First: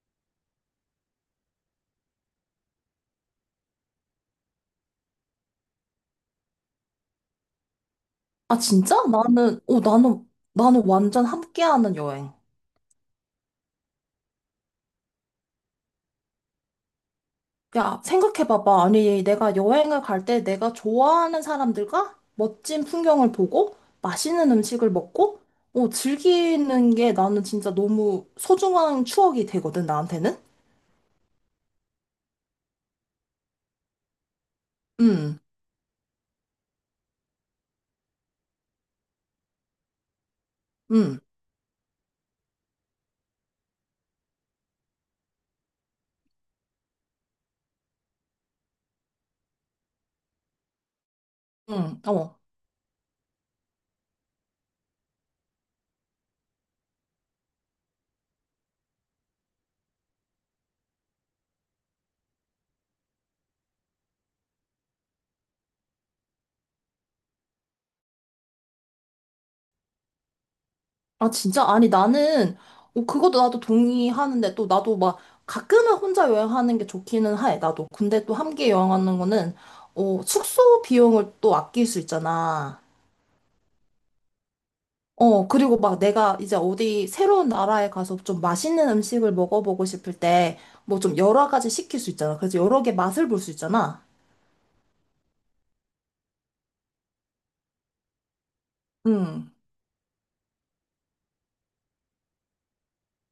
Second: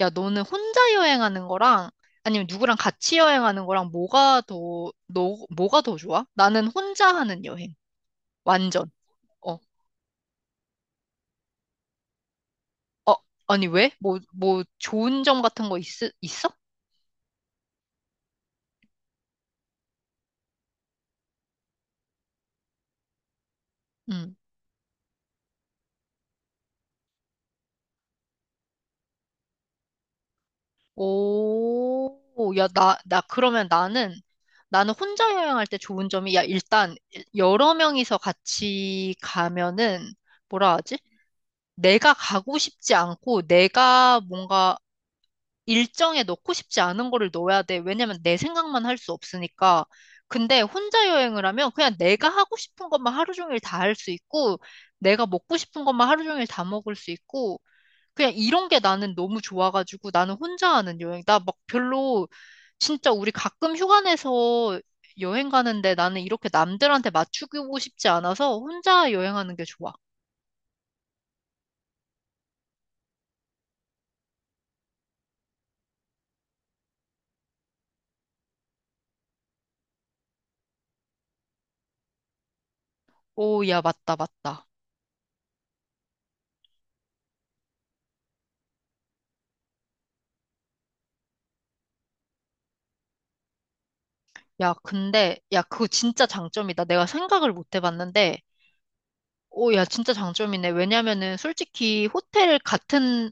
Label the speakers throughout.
Speaker 1: 야, 너는 혼자 여행하는 거랑 아니면 누구랑 같이 여행하는 거랑 뭐가 더, 너, 뭐가 더 좋아? 나는 혼자 하는 여행.
Speaker 2: 아,
Speaker 1: 완전.
Speaker 2: 진짜?
Speaker 1: 어.
Speaker 2: 나는, 나는, 나는 완전 함께하는 여행.
Speaker 1: 아니, 왜? 뭐, 좋은 점 같은 거 있어?
Speaker 2: 야, 생각해봐봐. 아니, 내가 여행을 갈 때 내가 좋아하는 사람들과 멋진 풍경을 보고
Speaker 1: 응.
Speaker 2: 맛있는 음식을 먹고, 즐기는 게 나는 진짜 너무 소중한 추억이 되거든, 나한테는?
Speaker 1: 오, 야, 나, 그러면 나는, 나는 혼자
Speaker 2: 응,
Speaker 1: 여행할 때 좋은 점이, 야, 일단, 여러 명이서 같이 가면은, 뭐라 하지?
Speaker 2: 응,
Speaker 1: 내가 가고 싶지 않고, 내가 뭔가, 일정에 넣고 싶지 않은 거를 넣어야 돼. 왜냐면 내 생각만 할 수 없으니까. 근데 혼자 여행을 하면 그냥
Speaker 2: 응,
Speaker 1: 내가
Speaker 2: 어.
Speaker 1: 하고 싶은 것만 하루 종일 다 할 수 있고, 내가 먹고 싶은 것만 하루 종일 다 먹을 수 있고, 그냥 이런 게 나는 너무 좋아가지고 나는 혼자 하는 여행. 나 막 별로, 진짜 우리 가끔 휴가 내서 여행 가는데 나는 이렇게 남들한테 맞추고 싶지 않아서 혼자 여행하는 게 좋아.
Speaker 2: 아, 진짜? 아니, 나는, 그것도 나도 동의하는데, 또 나도 막, 가끔은 혼자 여행하는 게 좋기는 해, 나도. 근데 또 함께 여행하는 거는, 숙소 비용을 또 아낄 수 있잖아.
Speaker 1: 오, 야, 맞다, 맞다.
Speaker 2: 그리고 막 내가 이제 어디 새로운 나라에 가서 좀 맛있는 음식을 먹어보고 싶을 때, 뭐 좀 여러 가지 시킬 수 있잖아. 그래서 여러 개 맛을 볼 수 있잖아.
Speaker 1: 야, 근데, 야, 그거 진짜 장점이다. 내가 생각을 못 해봤는데,
Speaker 2: 응.
Speaker 1: 오, 야, 진짜 장점이네. 왜냐면은 솔직히 호텔 같은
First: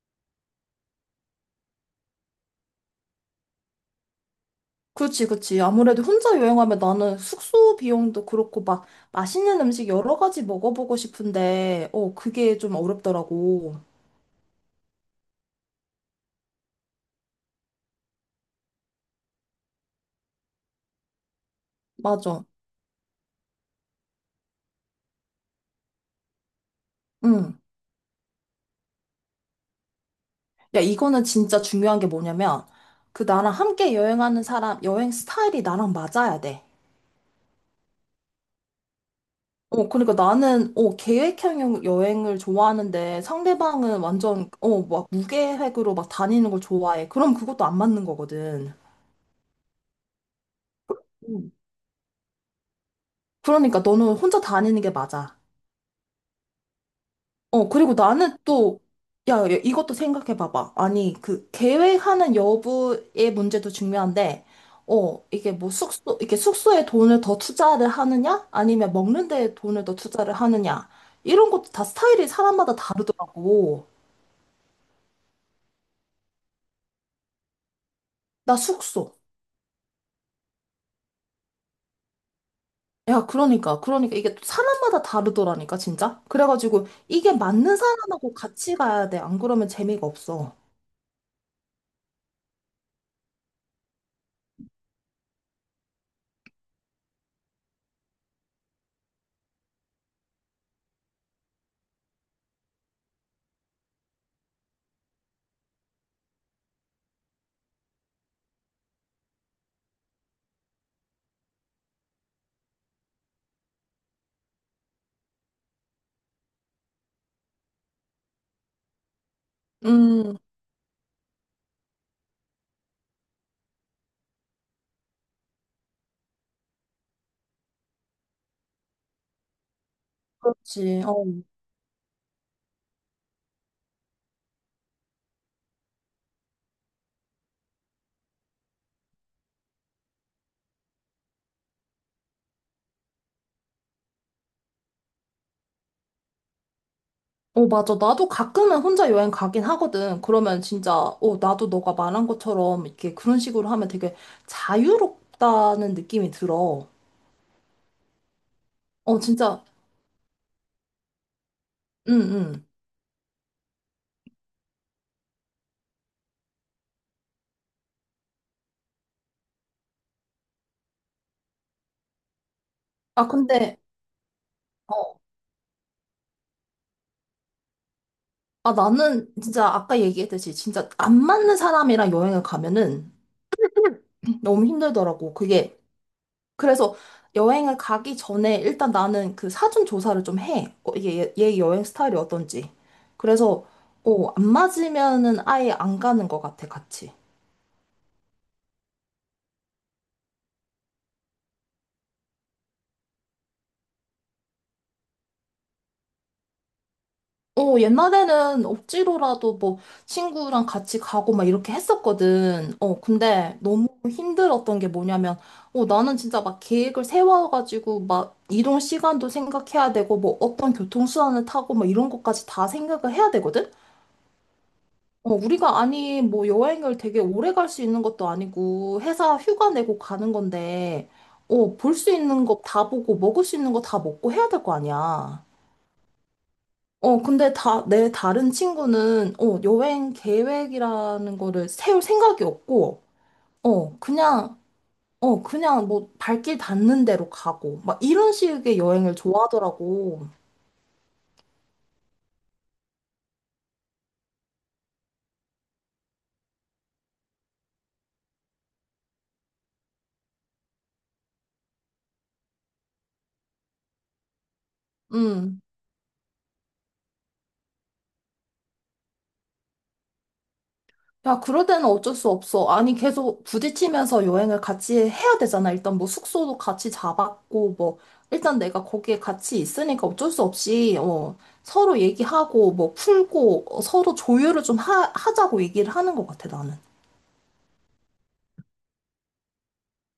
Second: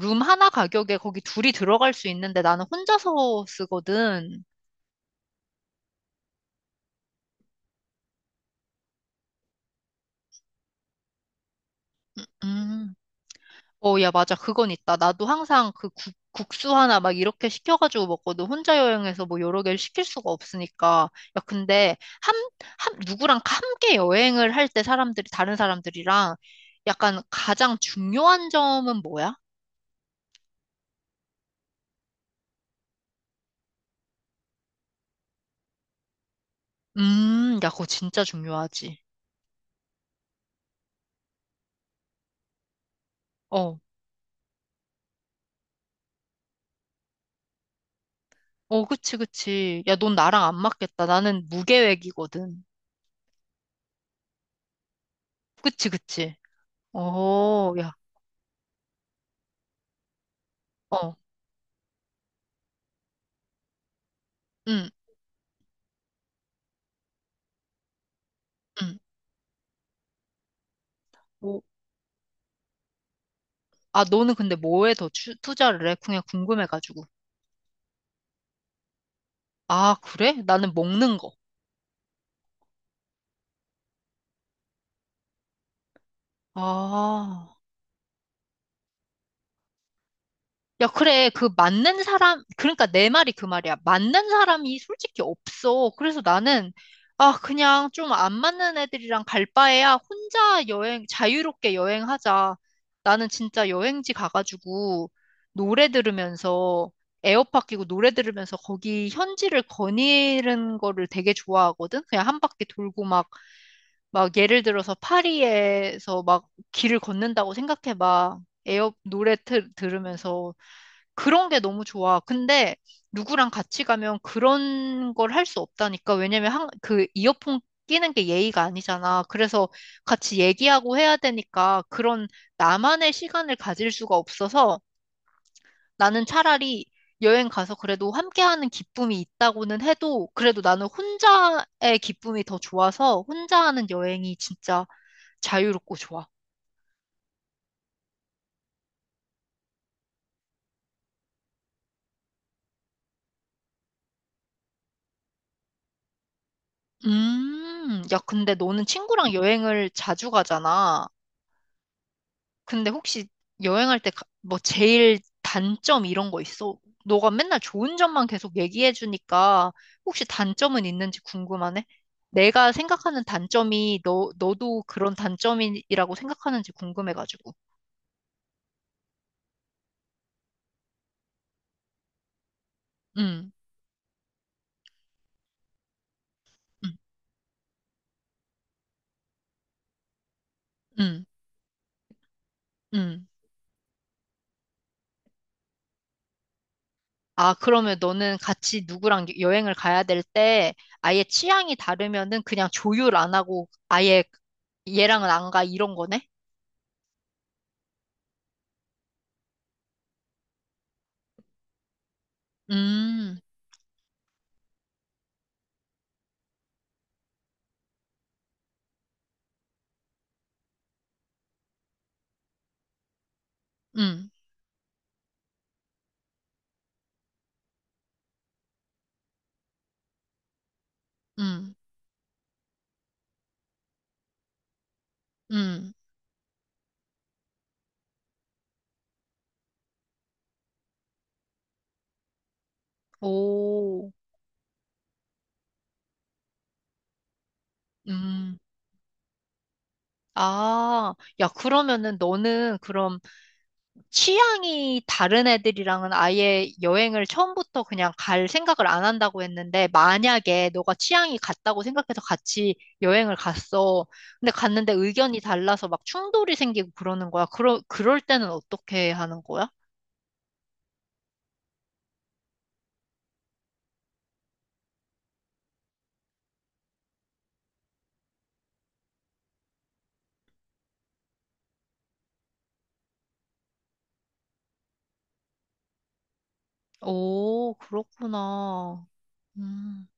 Speaker 1: 룸 하나 가격에 거기 둘이 들어갈 수 있는데 나는 혼자서 쓰거든.
Speaker 2: 그치, 그치. 아무래도 혼자 여행하면 나는 숙소 비용도 그렇고 막 맛있는 음식 여러 가지 먹어보고 싶은데, 그게 좀
Speaker 1: 음.
Speaker 2: 어렵더라고.
Speaker 1: 어, 야, 맞아. 그건 있다. 나도 항상 그 국수 하나 막 이렇게 시켜가지고 먹거든. 혼자 여행해서 뭐 여러 개를 시킬 수가 없으니까. 야, 근데 함,
Speaker 2: 맞아.
Speaker 1: 함, 누구랑 함께 여행을 할 때 사람들이, 다른 사람들이랑 약간
Speaker 2: 응.
Speaker 1: 가장 중요한 점은 뭐야?
Speaker 2: 야, 이거는 진짜 중요한 게 뭐냐면, 그 나랑 함께 여행하는 사람, 여행 스타일이 나랑 맞아야 돼.
Speaker 1: 야, 그거 진짜 중요하지.
Speaker 2: 그러니까 나는, 계획형 여행을 좋아하는데
Speaker 1: 어.
Speaker 2: 상대방은 완전, 막 무계획으로 막 다니는 걸 좋아해. 그럼 그것도 안 맞는 거거든.
Speaker 1: 어, 그치, 그치. 야, 넌 나랑 안 맞겠다. 나는
Speaker 2: 음.
Speaker 1: 무계획이거든.
Speaker 2: 그러니까 너는 혼자 다니는 게 맞아.
Speaker 1: 그치, 그치. 어, 야,
Speaker 2: 그리고 나는 또, 야, 야, 이것도 생각해봐봐. 아니,
Speaker 1: 어,
Speaker 2: 그, 계획하는 여부의 문제도 중요한데,
Speaker 1: 응,
Speaker 2: 이게 뭐 숙소, 이게 숙소에 돈을 더 투자를 하느냐? 아니면
Speaker 1: 응.
Speaker 2: 먹는 데에 돈을 더 투자를 하느냐? 이런
Speaker 1: 오,
Speaker 2: 것도 다 스타일이 사람마다 다르더라고.
Speaker 1: 아, 너는 근데 뭐에 더 투자를 해? 그냥 궁금해가지고.
Speaker 2: 나 숙소.
Speaker 1: 아, 그래? 나는 먹는 거.
Speaker 2: 야, 그러니까, 그러니까 이게 또 사람마다 다르더라니까, 진짜? 그래가지고, 이게
Speaker 1: 아.
Speaker 2: 맞는 사람하고 같이 가야 돼. 안 그러면 재미가 없어.
Speaker 1: 야, 그래. 그 맞는 사람, 그러니까 내 말이 그 말이야. 맞는 사람이 솔직히 없어. 그래서 나는, 아, 그냥 좀 안 맞는 애들이랑 갈 바에야 혼자 여행, 자유롭게 여행하자. 나는 진짜 여행지 가가지고 노래 들으면서, 에어팟 끼고 노래 들으면서 거기 현지를 거니는 거를 되게 좋아하거든? 그냥 한 바퀴 돌고 막 막 예를 들어서 파리에서 막 길을 걷는다고 생각해 봐.
Speaker 2: 음,
Speaker 1: 들으면서 그런 게 너무 좋아. 근데 누구랑 같이 가면 그런 걸 할 수 없다니까. 왜냐면 한, 그 이어폰 끼는 게 예의가 아니잖아. 그래서 같이 얘기하고
Speaker 2: 그렇지.
Speaker 1: 해야
Speaker 2: 어.
Speaker 1: 되니까 그런 나만의 시간을 가질 수가 없어서 나는 차라리 여행 가서 그래도 함께하는 기쁨이 있다고는 해도 그래도 나는 혼자의 기쁨이 더 좋아서 혼자 하는 여행이 진짜 자유롭고 좋아.
Speaker 2: 어, 맞아. 나도 가끔은 혼자 여행 가긴 하거든. 그러면 진짜, 나도 너가 말한 것처럼 이렇게 그런 식으로 하면 되게 자유롭다는 느낌이 들어.
Speaker 1: 야, 근데 너는
Speaker 2: 어,
Speaker 1: 친구랑
Speaker 2: 진짜,
Speaker 1: 여행을 자주 가잖아.
Speaker 2: 응, 응.
Speaker 1: 근데 혹시 여행할 때 뭐 제일 단점 이런 거 있어? 너가 맨날 좋은 점만 계속 얘기해 주니까 혹시 단점은 있는지 궁금하네? 내가 생각하는
Speaker 2: 아, 근데,
Speaker 1: 단점이 너, 너도 그런
Speaker 2: 어,
Speaker 1: 단점이라고 생각하는지 궁금해가지고.
Speaker 2: 아, 나는 진짜 아까 얘기했듯이 진짜 안 맞는 사람이랑 여행을 가면은
Speaker 1: 응,
Speaker 2: 너무 힘들더라고. 그게,
Speaker 1: 응,
Speaker 2: 그래서 여행을 가기 전에 일단 나는 그 사전 조사를 좀 해. 이게
Speaker 1: 응,
Speaker 2: 얘, 얘 여행 스타일이 어떤지.
Speaker 1: 응.
Speaker 2: 그래서, 안 맞으면은 아예 안 가는 것 같아, 같이.
Speaker 1: 아, 그러면 너는 같이 누구랑 여행을 가야 될 때 아예 취향이 다르면은 그냥 조율 안 하고 아예 얘랑은 안 가 이런 거네?
Speaker 2: 옛날에는 억지로라도 뭐 친구랑 같이 가고 막 이렇게 했었거든.
Speaker 1: 음,
Speaker 2: 근데 너무 힘들었던 게 뭐냐면, 나는 진짜 막 계획을 세워가지고 막 이동 시간도 생각해야 되고 뭐 어떤 교통수단을 타고 막 이런 것까지 다 생각을 해야 되거든?
Speaker 1: 음,
Speaker 2: 우리가 아니 뭐 여행을 되게 오래 갈 수 있는 것도 아니고 회사 휴가 내고 가는 건데,
Speaker 1: 음,
Speaker 2: 볼 수 있는 거 다 보고 먹을 수 있는 거 다 먹고 해야 될 거 아니야.
Speaker 1: 음.
Speaker 2: 근데 다, 내 다른 친구는, 여행 계획이라는 거를 세울 생각이 없고,
Speaker 1: 오,
Speaker 2: 그냥, 그냥 뭐 발길 닿는 대로 가고, 막 이런
Speaker 1: 음.
Speaker 2: 식의 여행을 좋아하더라고.
Speaker 1: 아, 야, 그러면은 너는 그럼 취향이 다른 애들이랑은 아예 여행을 처음부터 그냥 갈 생각을 안 한다고 했는데, 만약에 너가 취향이 같다고 생각해서 같이 여행을 갔어. 근데 갔는데 의견이
Speaker 2: 음.
Speaker 1: 달라서 막 충돌이 생기고 그러는 거야. 그럴 때는 어떻게 하는 거야?
Speaker 2: 야, 그럴 때는 어쩔 수 없어. 아니, 계속 부딪히면서 여행을 같이 해야 되잖아. 일단 뭐 숙소도 같이 잡았고, 뭐, 일단 내가 거기에 같이 있으니까 어쩔 수 없이, 서로 얘기하고, 뭐 풀고, 서로 조율을 좀 하, 하자고 얘기를 하는 것 같아, 나는.
Speaker 1: 오, 그렇구나. 음.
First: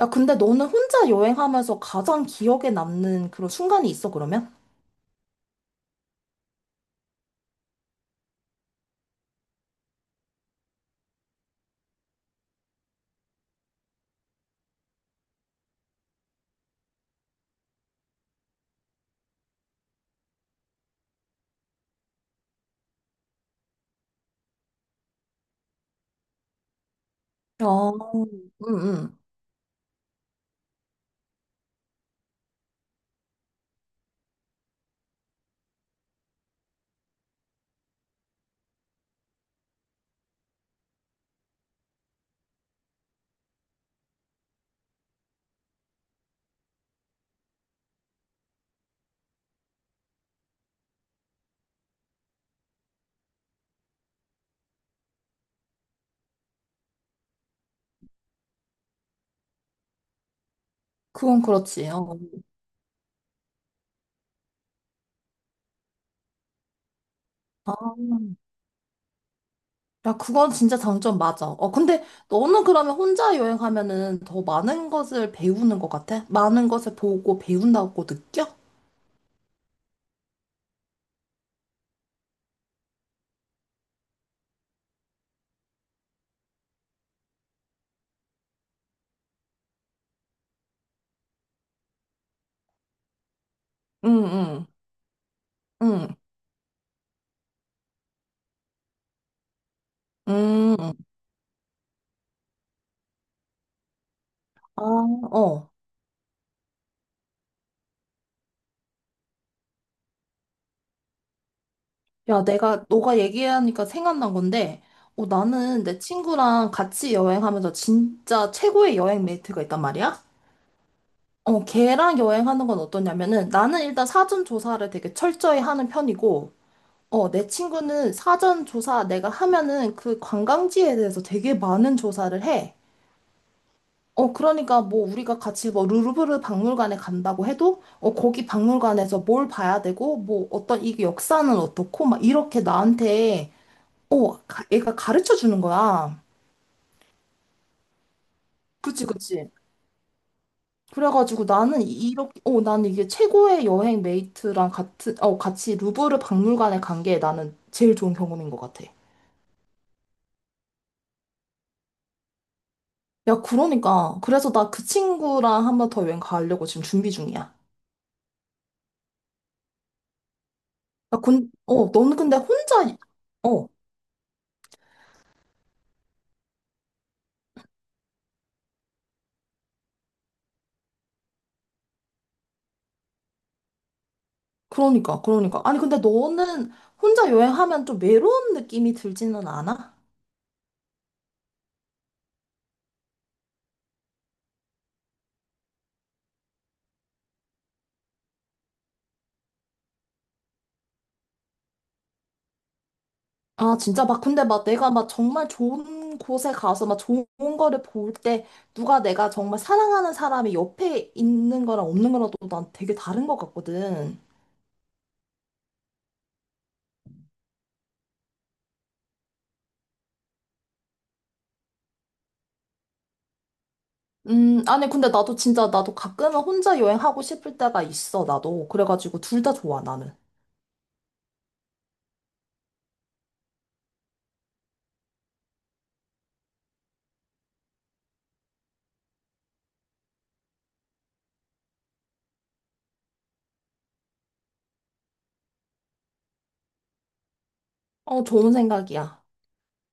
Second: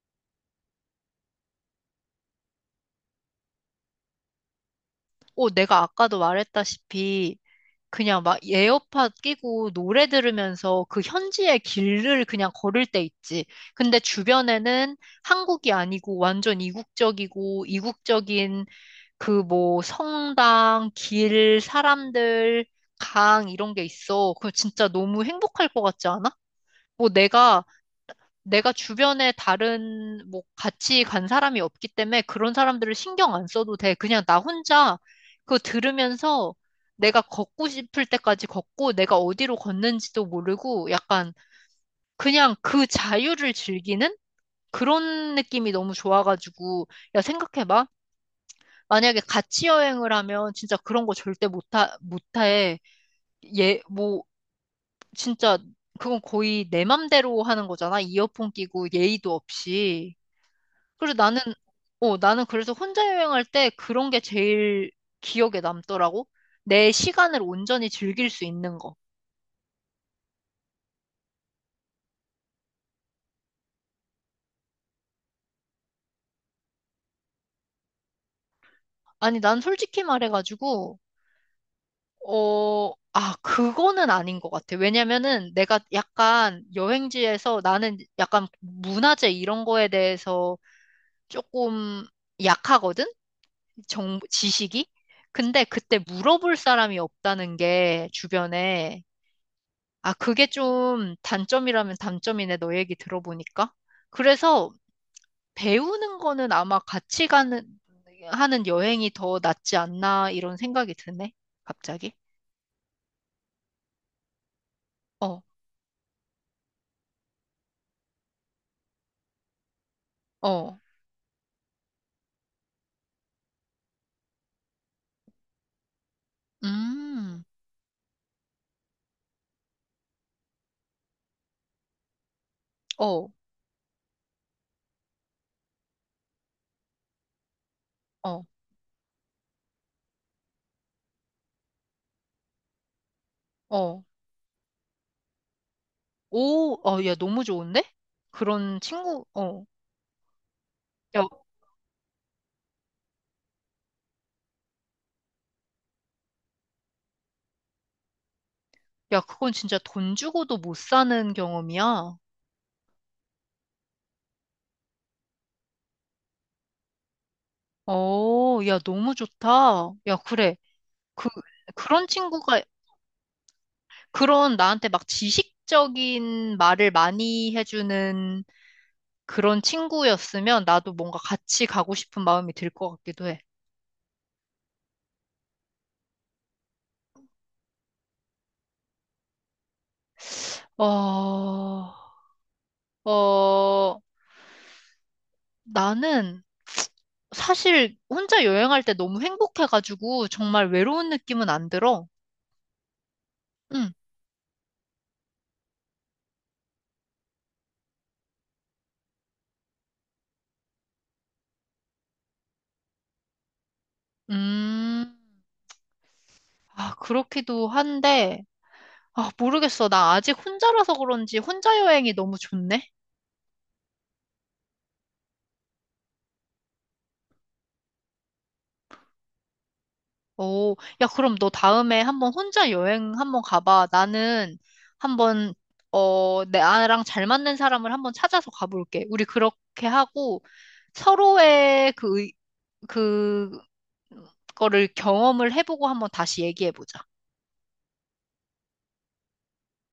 Speaker 2: 야, 근데 너는 혼자 여행하면서 가장 기억에 남는 그런 순간이 있어, 그러면?
Speaker 1: 오, 내가 아까도 말했다시피 그냥 막 에어팟 끼고 노래 들으면서 그 현지의 길을 그냥 걸을 때 있지. 근데 주변에는 한국이 아니고 완전 이국적이고 이국적인 그 뭐 성당, 길, 사람들, 강 이런 게 있어. 그거 진짜 너무 행복할 것 같지 않아? 뭐
Speaker 2: 어, 응,
Speaker 1: 내가
Speaker 2: 응.
Speaker 1: 주변에 다른 뭐 같이 간 사람이 없기 때문에 그런 사람들을 신경 안 써도 돼. 그냥 나 혼자 그거 들으면서 내가 걷고 싶을 때까지 걷고 내가 어디로 걷는지도 모르고 약간 그냥 그 자유를 즐기는 그런 느낌이 너무 좋아가지고 야 생각해봐. 만약에 같이 여행을 하면 진짜 그런 거 절대 못해. 예, 뭐 진짜 그건 거의 내 맘대로 하는 거잖아. 이어폰 끼고 예의도 없이. 그래서 나는,
Speaker 2: 그건 그렇지.
Speaker 1: 어,
Speaker 2: 어.
Speaker 1: 나는 그래서 혼자 여행할 때 그런 게 제일 기억에 남더라고. 내 시간을 온전히 즐길 수 있는 거.
Speaker 2: 야, 그건 진짜 장점 맞아. 근데 너는 그러면 혼자 여행하면은 더 많은 것을 배우는 것 같아? 많은 것을 보고 배운다고 느껴?
Speaker 1: 아니, 난 솔직히 말해가지고, 어, 아, 그거는 아닌 것 같아. 왜냐면은 내가 약간 여행지에서 나는 약간 문화재 이런 거에 대해서 조금 약하거든?
Speaker 2: 응, 응,
Speaker 1: 지식이? 근데 그때
Speaker 2: 응,
Speaker 1: 물어볼 사람이 없다는 게 주변에. 아, 그게
Speaker 2: 응.
Speaker 1: 좀 단점이라면 단점이네, 너 얘기 들어보니까. 그래서
Speaker 2: 아, 어.
Speaker 1: 배우는 거는 아마 하는 여행이 더 낫지 않나, 이런 생각이 드네, 갑자기.
Speaker 2: 야, 내가, 너가 얘기하니까 생각난 건데,
Speaker 1: 어,
Speaker 2: 나는 내 친구랑 같이 여행하면서 진짜 최고의 여행 메이트가 있단 말이야?
Speaker 1: 어,
Speaker 2: 걔랑 여행하는 건 어떠냐면은 나는 일단 사전 조사를 되게 철저히 하는 편이고,
Speaker 1: 음,
Speaker 2: 내 친구는 사전 조사 내가 하면은 그 관광지에 대해서 되게 많은 조사를 해.
Speaker 1: 어,
Speaker 2: 그러니까 뭐 우리가 같이 뭐 루브르 박물관에 간다고 해도,
Speaker 1: 어,
Speaker 2: 거기 박물관에서 뭘 봐야 되고, 뭐 어떤 이 역사는 어떻고, 막 이렇게 나한테,
Speaker 1: 어.
Speaker 2: 가- 얘가 가르쳐 주는 거야.
Speaker 1: 오, 어, 야, 너무 좋은데? 그런
Speaker 2: 그치,
Speaker 1: 친구,
Speaker 2: 그치.
Speaker 1: 어. 야,
Speaker 2: 그래가지고 나는 이렇게, 나는 이게 최고의 여행 메이트랑 같은, 같이 루브르 박물관에 간 게 나는 제일 좋은 경험인 것 같아.
Speaker 1: 야, 그건 진짜 돈 주고도 못 사는 경험이야.
Speaker 2: 야, 그러니까. 그래서 나 그 친구랑 한번 더 여행 가려고 지금 준비 중이야.
Speaker 1: 어, 야, 너무 좋다. 야, 그래.
Speaker 2: 야,
Speaker 1: 그,
Speaker 2: 근,
Speaker 1: 그런
Speaker 2: 너는 근데
Speaker 1: 친구가
Speaker 2: 혼자, 이- 어,
Speaker 1: 그런 나한테 막 지식적인 말을 많이 해주는 그런 친구였으면 나도 뭔가 같이 가고 싶은 마음이 들 것 같기도 해.
Speaker 2: 그러니까, 그러니까. 아니, 근데 너는 혼자 여행하면 좀 외로운 느낌이 들지는 않아?
Speaker 1: 어, 어, 나는 사실 혼자 여행할 때 너무 행복해가지고 정말 외로운 느낌은 안 들어.
Speaker 2: 아,
Speaker 1: 응,
Speaker 2: 진짜 막, 근데 막 내가 막 정말 좋은 곳에 가서 막 좋은 거를 볼 때, 누가 내가 정말 사랑하는 사람이 옆에 있는 거랑 없는 거랑 또 난 되게 다른 것 같거든.
Speaker 1: 음, 아, 그렇기도 한데, 아, 모르겠어. 나 아직 혼자라서 그런지 혼자 여행이 너무 좋네.
Speaker 2: 아니, 근데 나도 진짜, 나도 가끔은 혼자 여행하고 싶을 때가 있어, 나도. 그래가지고 둘 다 좋아, 나는.
Speaker 1: 오, 야, 그럼 너 다음에 한번 혼자 여행 한번 가봐. 나는 한번, 어, 나랑 잘 맞는 사람을 한번 찾아서 가볼게. 우리 그렇게 하고 서로의 그, 거를 경험을 해보고 한번 다시 얘기해보자.
Speaker 2: 어, 좋은 생각이야.